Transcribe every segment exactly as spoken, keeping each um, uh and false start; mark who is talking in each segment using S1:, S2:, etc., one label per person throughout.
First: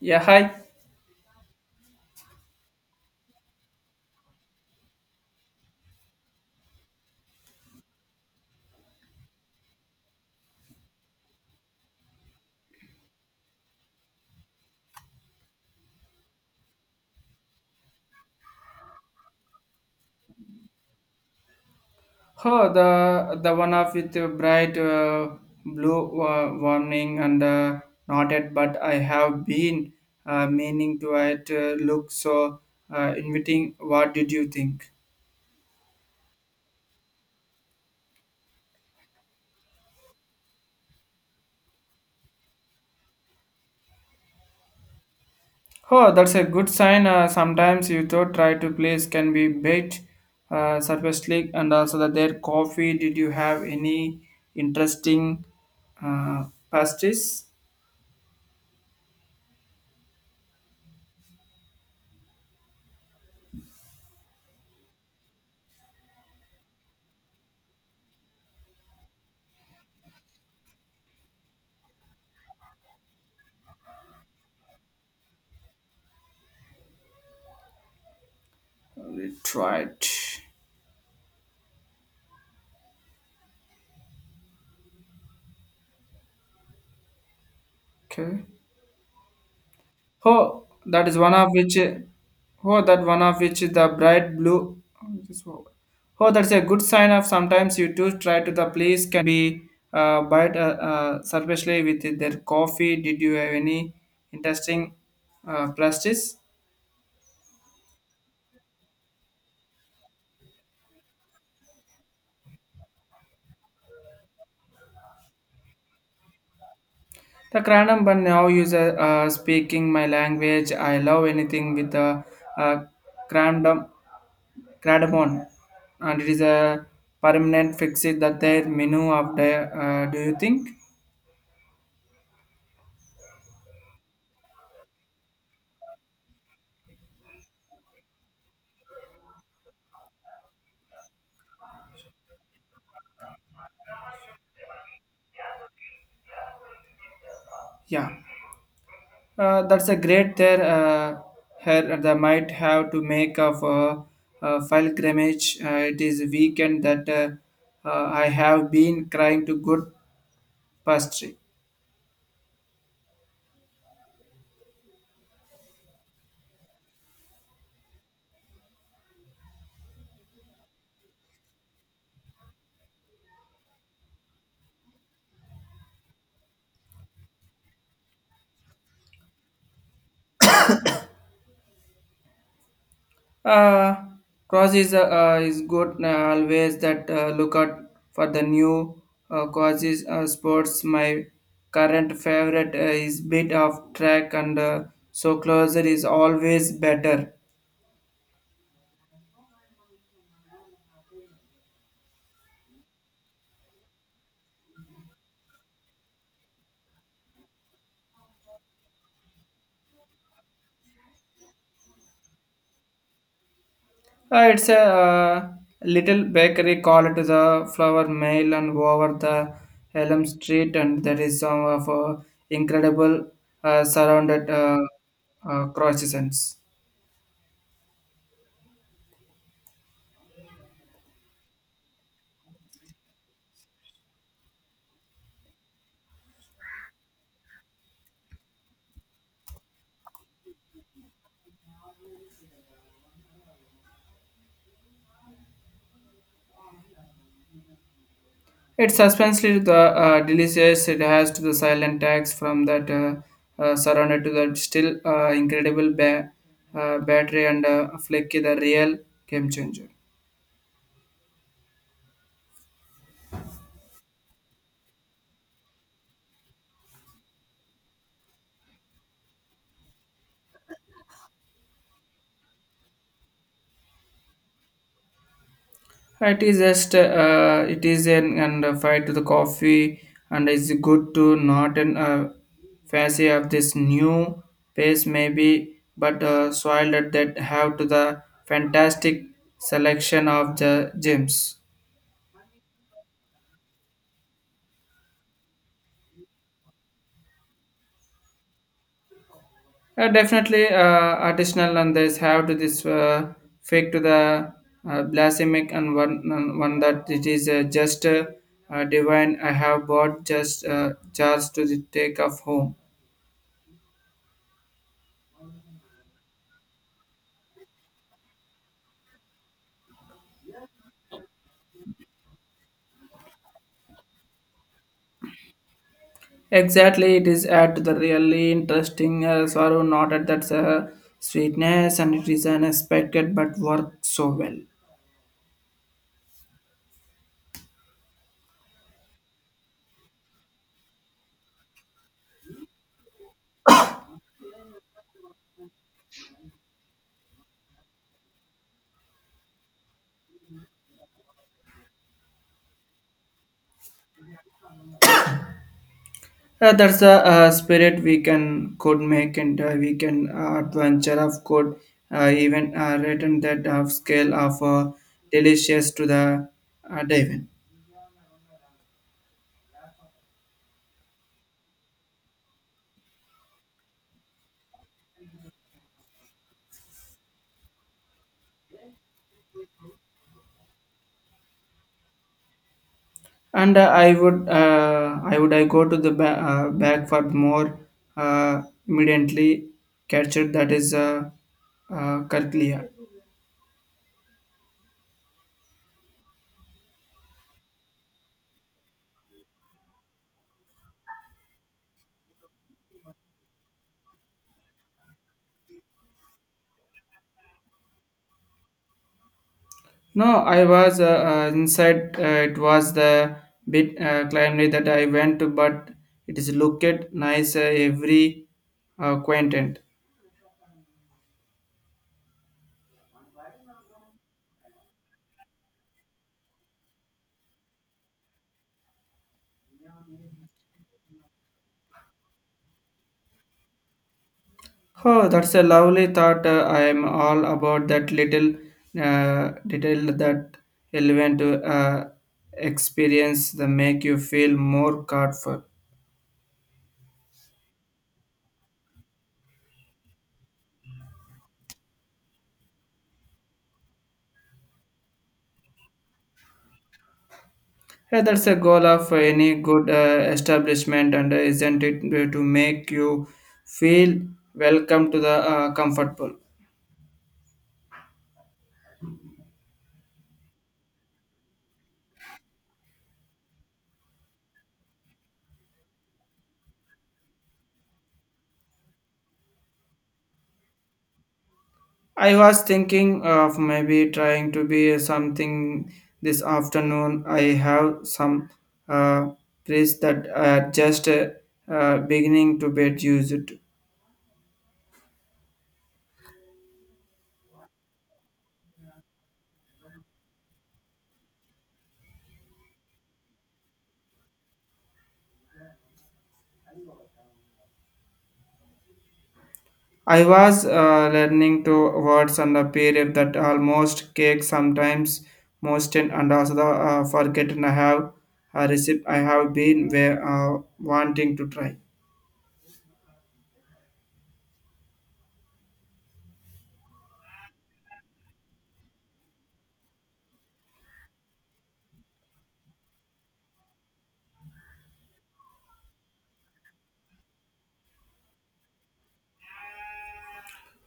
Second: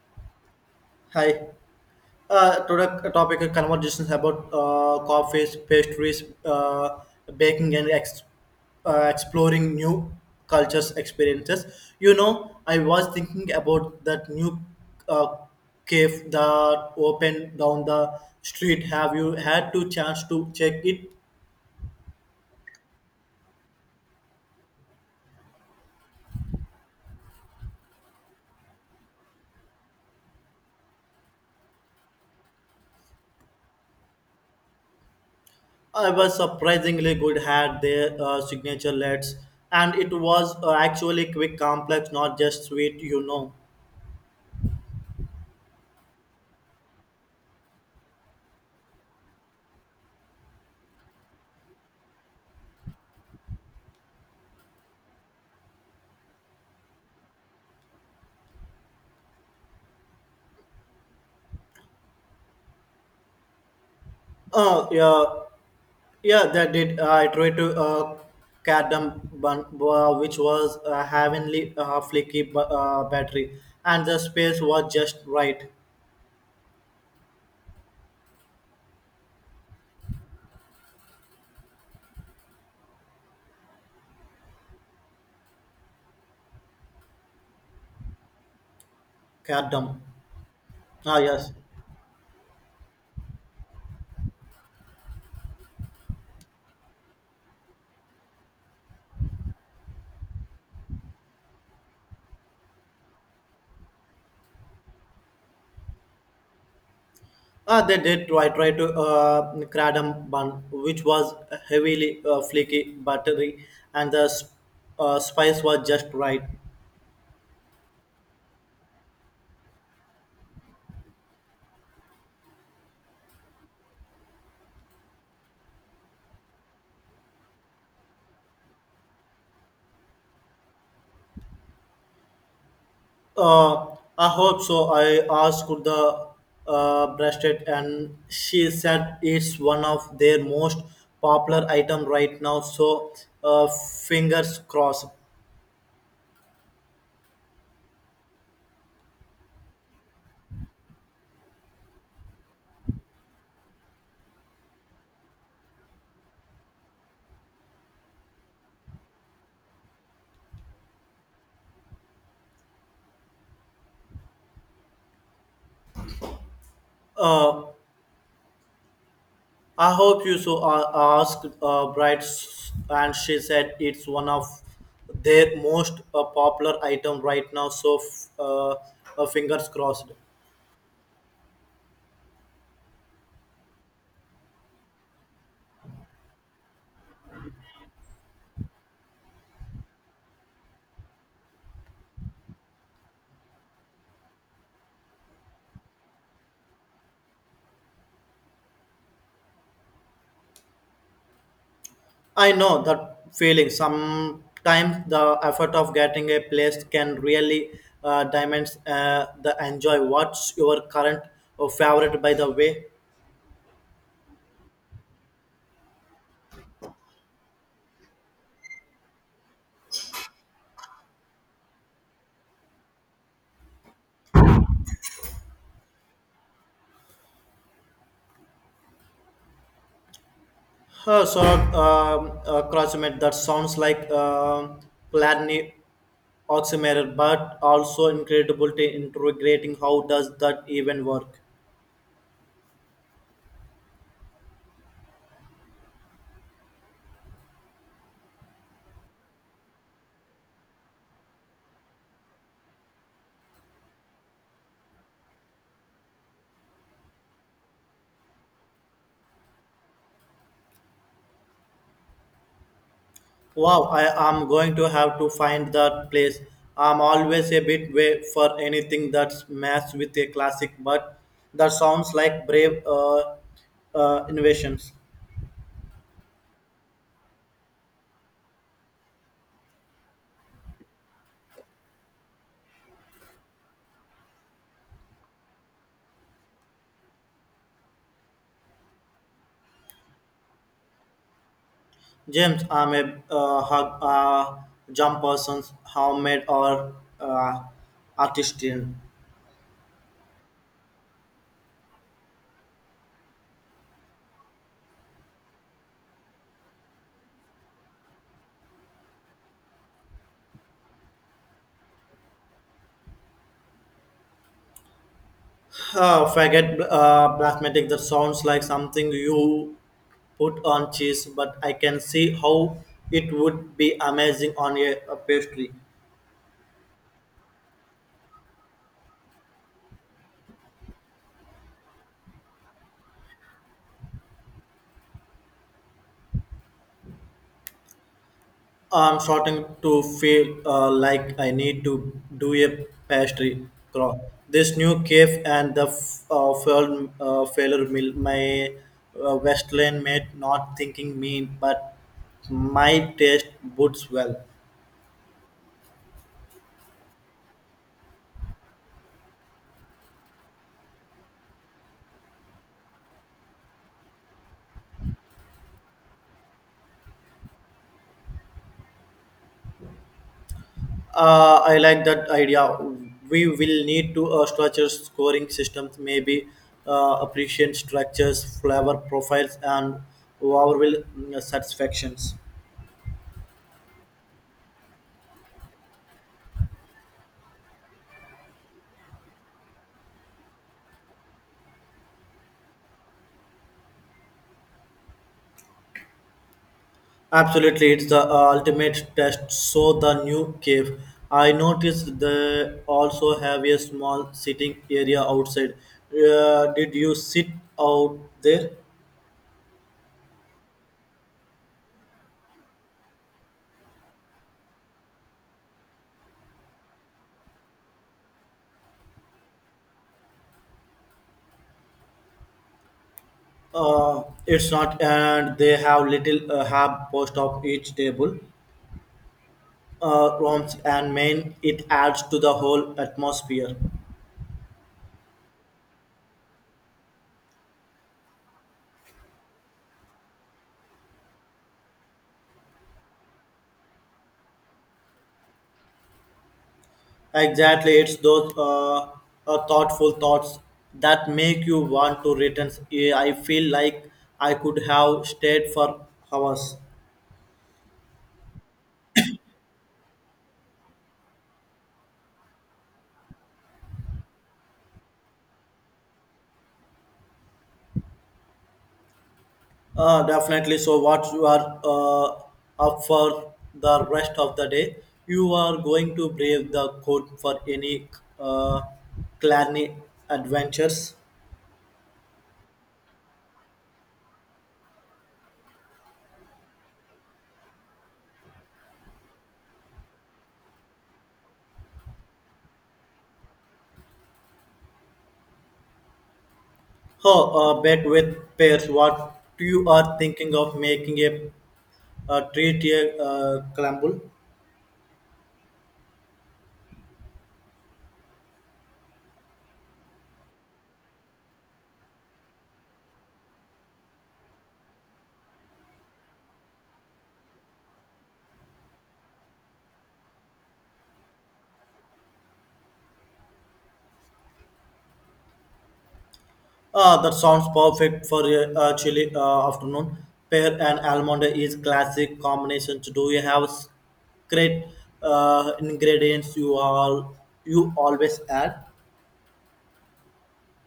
S1: Yeah, hi.
S2: Hi. Uh, today uh, topic of conversation about uh, coffees, pastries, uh, baking, and ex- uh, exploring new cultures experiences. You know, I was thinking about that new uh, cave that opened down the street. Have you had to chance to check it?
S1: Oh, the the one of with the bright uh, blue uh, warning and uh, nodded, but I have been uh, meaning to it uh, look so uh, inviting. What did you think?
S2: I was surprisingly good. Had their uh, signature lights, and it was uh, actually quick, complex, not just sweet. You know.
S1: Oh, that's a good sign. Uh, sometimes you thought try to place can be bait, uh, surface leak, and also that their coffee. Did you have any interesting uh, pastries?
S2: Uh, yeah. Yeah, that did. Uh, I tried to uh, cadam bun, uh, which was a heavenly uh, flicky bu- uh, battery, and the space was just right.
S1: We tried. Okay.
S2: Cadam.
S1: Oh, that
S2: Ah,
S1: is one of
S2: yes.
S1: which. Oh, that one of which is the bright blue. Oh, it is over. Oh, that's a good sign of sometimes you do try to the police can be uh, bite uh, uh, surfacely with their coffee. Did you have any interesting uh, plastics?
S2: Ah, they did. I tried to uh, cadam bun, which was heavily uh, flicky battery, and the sp- uh, spice was just right.
S1: The random but now user uh, uh, speaking my language. I love anything with the uh, crandom cardamom, and it is a permanent fix it that their menu of the. Uh, do you think?
S2: Uh, I hope so. I asked the uh, bracelet, and she said it's one of their most popular item right now. So, uh, fingers crossed.
S1: Yeah. Uh, that's a great there. Uh, here they might have to make of uh, uh, pilgrimage. Uh, it is a weekend that uh, uh, I have been crying to good pastry.
S2: Uh, I hope you so uh, asked uh, bride, and she said it's one of their most uh, popular item right now. So, f- uh, uh, fingers crossed.
S1: Uh, cross is uh, uh, is good uh, always. That uh, look out for the new uh, causes uh, sports. My current favorite uh, is bit of track and uh, so closer is always better.
S2: I know that feeling. Sometimes the effort of getting a place can really uh, diminish uh, the enjoy. What's your current uh, favorite, by the way?
S1: Uh, it's a uh, little bakery called the Flower Mill and over the Elm Street, and there is some of uh, incredible uh, surrounded uh, uh, croissants.
S2: Uh, so, um, uh, crossmate, that sounds like um Platini oximeter, but also incredible to integrating. How does that even work?
S1: It's suspensely the uh, delicious. It has to the silent tags from that uh, uh, surrounded to the still uh, incredible ba- uh, battery and uh, flaky the real game changer.
S2: Wow, I am going to have to find that place. I'm always a bit way for anything that's matched with a classic, but that sounds like brave uh, uh, innovations.
S1: It is just uh, uh, it is an and uh, fight to the coffee and it's good to not an uh, fancy of this new pace maybe but uh, soil that that have to the fantastic selection of the gyms.
S2: James, I'm a uh, hug, uh, jump person, homemade or uh, artisan.
S1: Uh, definitely uh, additional and this have to this uh, fake to the uh, blasphemic and one and one that it is uh, just uh, uh, divine. I have bought just uh, jars to the take of home.
S2: Uh, forget uh, plasmatic, that sounds like something you put on cheese, but I can see how it would be amazing on a, a pastry.
S1: Exactly, it is at the really interesting uh, sorrow, not at that uh, sweetness, and it is unexpected but worked so well.
S2: I'm starting to feel uh, like I need to do a pastry crawl. This new cave and the f- uh, failed, uh, failure mill, my uh, Westland mate not thinking mean, but my taste boots well.
S1: Uh, that's the uh, spirit we can could make, and uh, we can uh, adventure of could uh, even uh, written that of scale of uh, delicious to the uh, divine.
S2: Uh, I like that idea. We will need to uh, structure scoring systems, maybe uh, appreciate structures, flavor profiles, and overall mm, satisfactions.
S1: And uh, I would uh, I would I go to the ba- uh, back for more uh, immediately captured that is uh, uh, Karklia.
S2: Absolutely, it's the uh, ultimate test. So the new cave. I noticed they also have a small sitting area outside. Uh, did you sit out there?
S1: No, I was uh, uh, inside. Uh, it was the bit uh, climate that I went to, but it is looked nice uh, every uh, quaint.
S2: Uh, it's not, and they have little uh, hub post of each table, uh, rooms, and main. It adds to the whole atmosphere.
S1: Oh, that's a lovely thought. Uh, I am all about that little uh, detail that element to uh, experience that make you feel more comfortable.
S2: Exactly, it's those uh, uh, thoughtful thoughts that make you want to return. Eh, I feel like I could have stayed for hours.
S1: Yeah, that's a goal of any good uh, establishment, and uh, isn't it to make you feel welcome to the uh, comfortable?
S2: Uh, definitely. So, what you are uh, up for the rest of the day? You are going to brave the cold for any uh, clanny adventures.
S1: I was thinking of maybe trying to be something this afternoon. I have some uh, press that are just uh, uh, beginning to get used.
S2: Oh, uh, bet with pairs. What you are thinking of making a, a treat a uh, crumble?
S1: I was uh, learning to words and the period that almost cake sometimes most in and also the, uh, forgotten I have a recipe I have been where, uh, wanting to try.
S2: Uh, that sounds perfect for a uh, chilly uh, afternoon. Pear and almond is classic combinations. Do you have s- great uh, ingredients you all you always add?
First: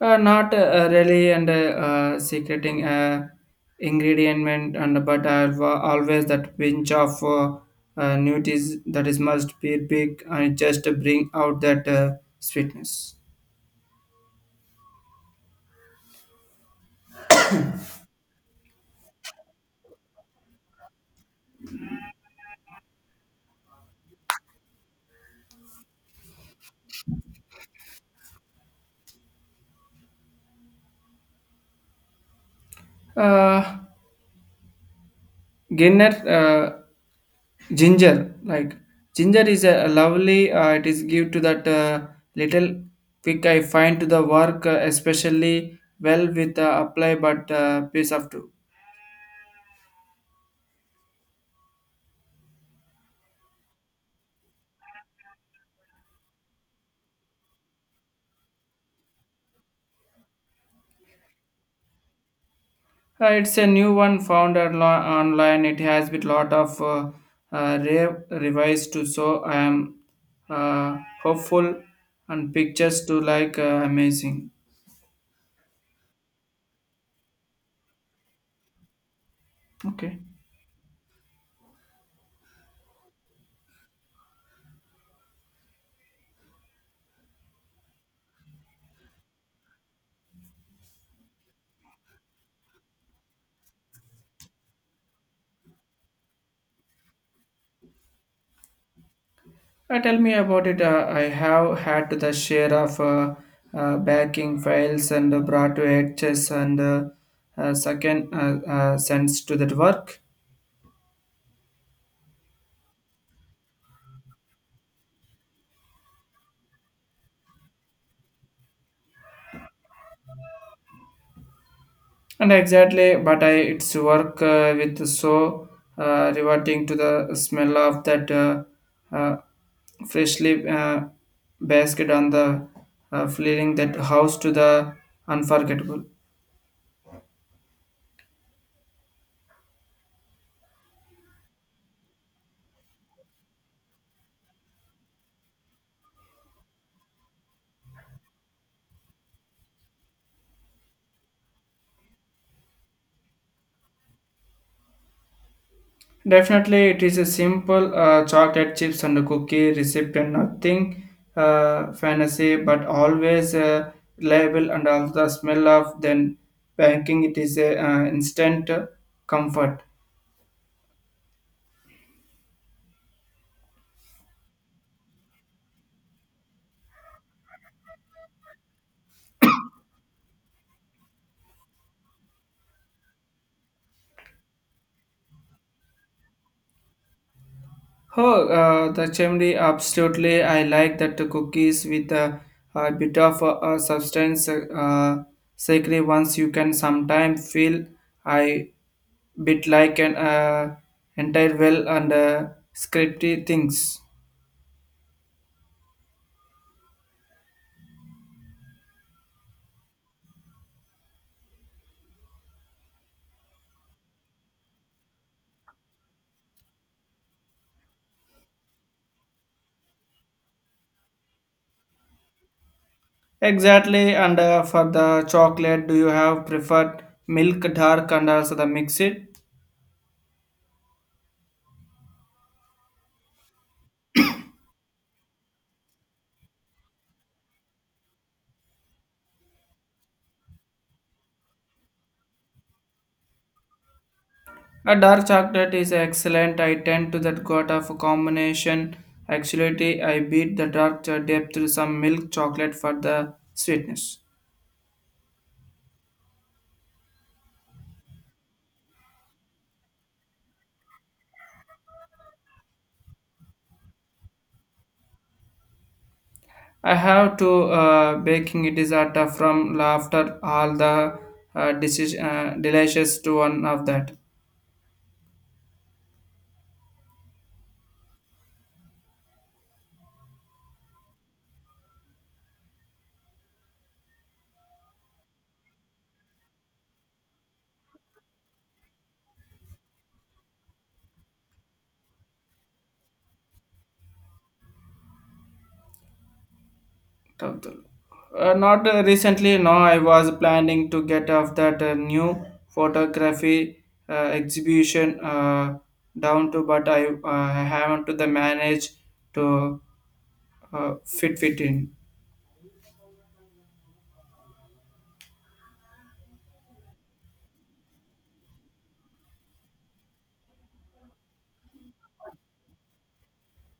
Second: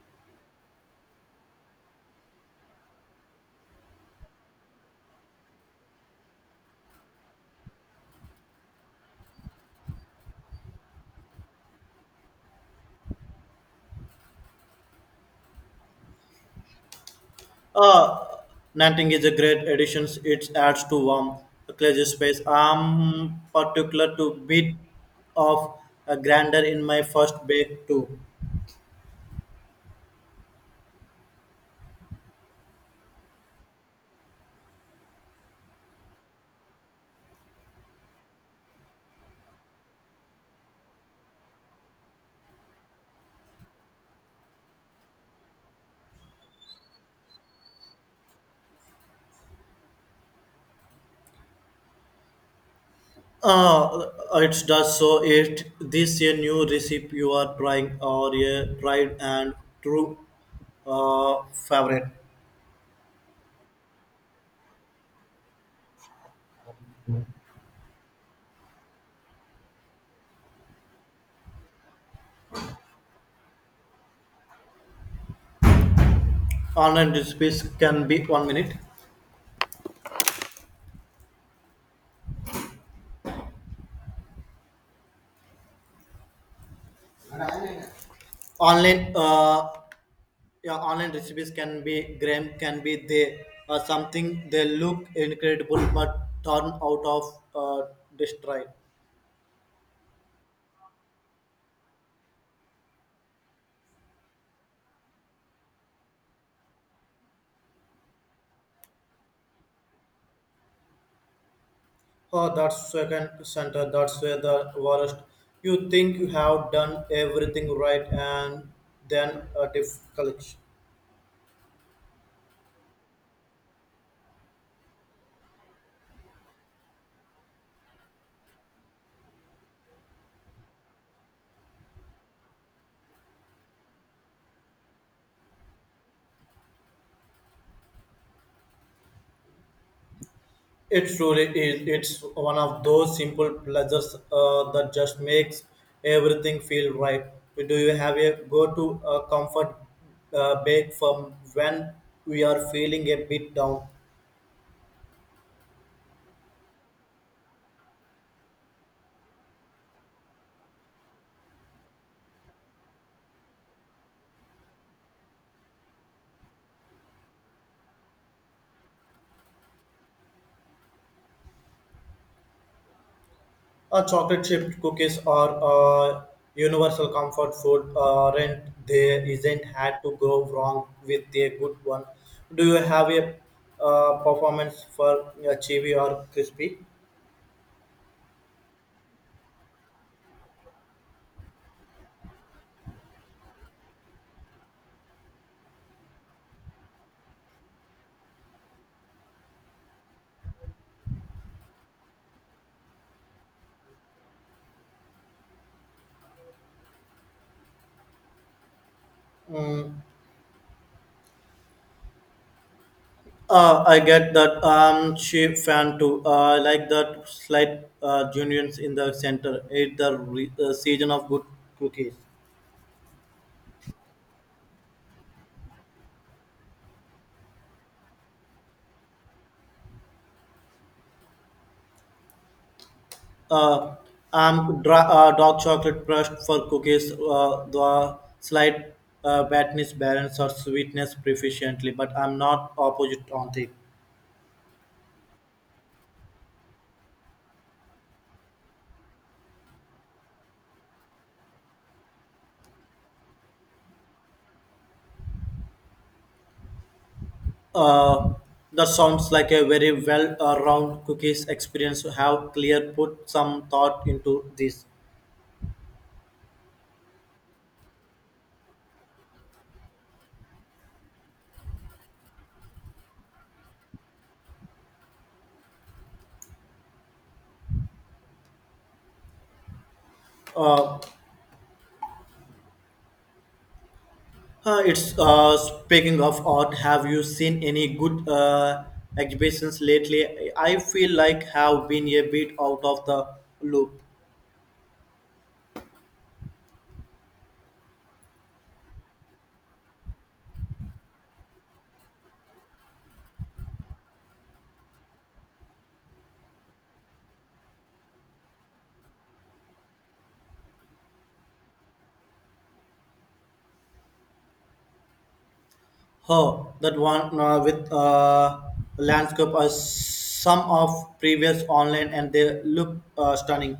S1: Uh, not uh, really, and uh, uh, secreting uh, ingredient, and but I've uh, always that pinch of uh, uh, nuties that is must be big and just to bring out that uh, sweetness.
S2: Uh, Nanting is a great addition. It adds to warm cozy space. I'm particular to bit of a grander in my first bake too.
S1: Uh, Ginner, uh, ginger, like ginger is a lovely. Uh, it is give to that uh, little quick I find to the work, uh, especially well with uh, apply but uh, piece of two.
S2: Uh, it does so. It this a new recipe you are trying or a tried and true uh, favorite.
S1: Uh, it's a new one found onli- online. It has with lot of uh, uh, re- revised to so I am uh, hopeful and pictures to like uh, amazing.
S2: Online recipes can be one minute.
S1: Okay,
S2: Online uh, yeah, Online recipes can be gram can be they uh, something they look incredible but turn out of uh, destroyed.
S1: uh, tell me about it. Uh, I have had the share of uh, uh, backing files and uh, brought to edges and uh, uh, second uh, uh, sense to that work.
S2: Oh, that's second center. That's where the worst. You think you have done everything right, and then a difficult.
S1: And exactly, but I its work uh, with so uh, reverting to the smell of that uh, uh, freshly uh, basket on the uh, fleeing that house to the unforgettable.
S2: It truly is. It's one of those simple pleasures uh, that just makes everything feel right. Do you have a go-to uh, comfort uh, bake from when we are feeling a bit down?
S1: Definitely, it is a simple uh, chocolate chips and cookie recipe and nothing uh, fantasy, but always uh, reliable and also the smell of then banking. It is a uh, instant comfort.
S2: Uh, chocolate chip cookies are uh, universal comfort food. Uh, rent there isn't had to go wrong with a good one. Do you have a uh, performance for uh, chewy or crispy?
S1: Oh, uh, the chimney, absolutely. I like that cookies with a, a bit of a, a substance, uh, sacred ones. You can sometimes feel I bit like an uh, entire well and uh, scripty things.
S2: Mm, Uh, I get that. I'm she fan too. Uh, I like that slight uh, unions in the center. It's the re- uh, season of good cookies.
S1: Exactly. And uh, for the chocolate, do you have preferred milk, dark, and also the mixed?
S2: Uh, I'm dra- uh, dark chocolate brushed for cookies. Uh, the slight uh, fatness balance or sweetness proficiently, but I'm not opposite on it.
S1: A dark chocolate is excellent. I tend to that got of a combination. Actually, I beat the dark cho- depth to some milk chocolate for the sweetness.
S2: Uh, that sounds like a very well-round cookies experience. Have clear put some thought into this.
S1: I have to uh, baking it is at uh, from laughter all the uh, deci- uh, delicious to one of that.
S2: Uh, Uh, it's uh, Speaking of art. Have you seen any good uh, exhibitions lately? I feel like have been a bit out of the loop.
S1: Uh, not uh, recently, no. I was planning to get off that uh, new photography uh, exhibition uh, down to, but I uh, haven't to the manage to uh, fit fit in.
S2: Huh, that one uh, with uh, landscape as some of previous online, and they look uh, stunning.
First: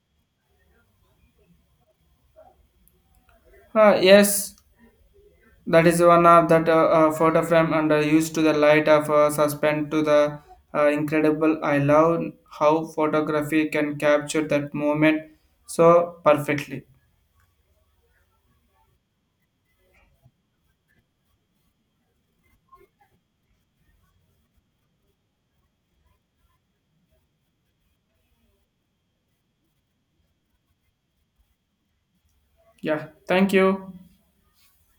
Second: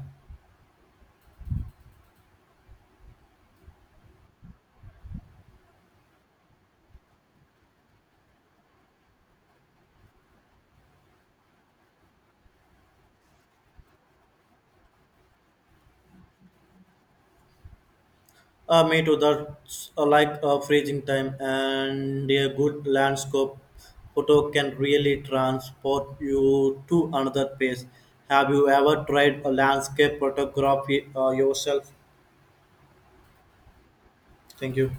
S1: Uh, yes, that is one of that uh, uh, photo frame and uh, used to the light of uh, suspend to the uh, incredible. I love how photography can capture that moment so perfectly.
S2: Uh, me too. That's uh, like a freezing time, and a good landscape photo can really transport you to another place. Have you ever tried a landscape photography uh, yourself?
S1: Yeah, thank you.
S2: Thank you.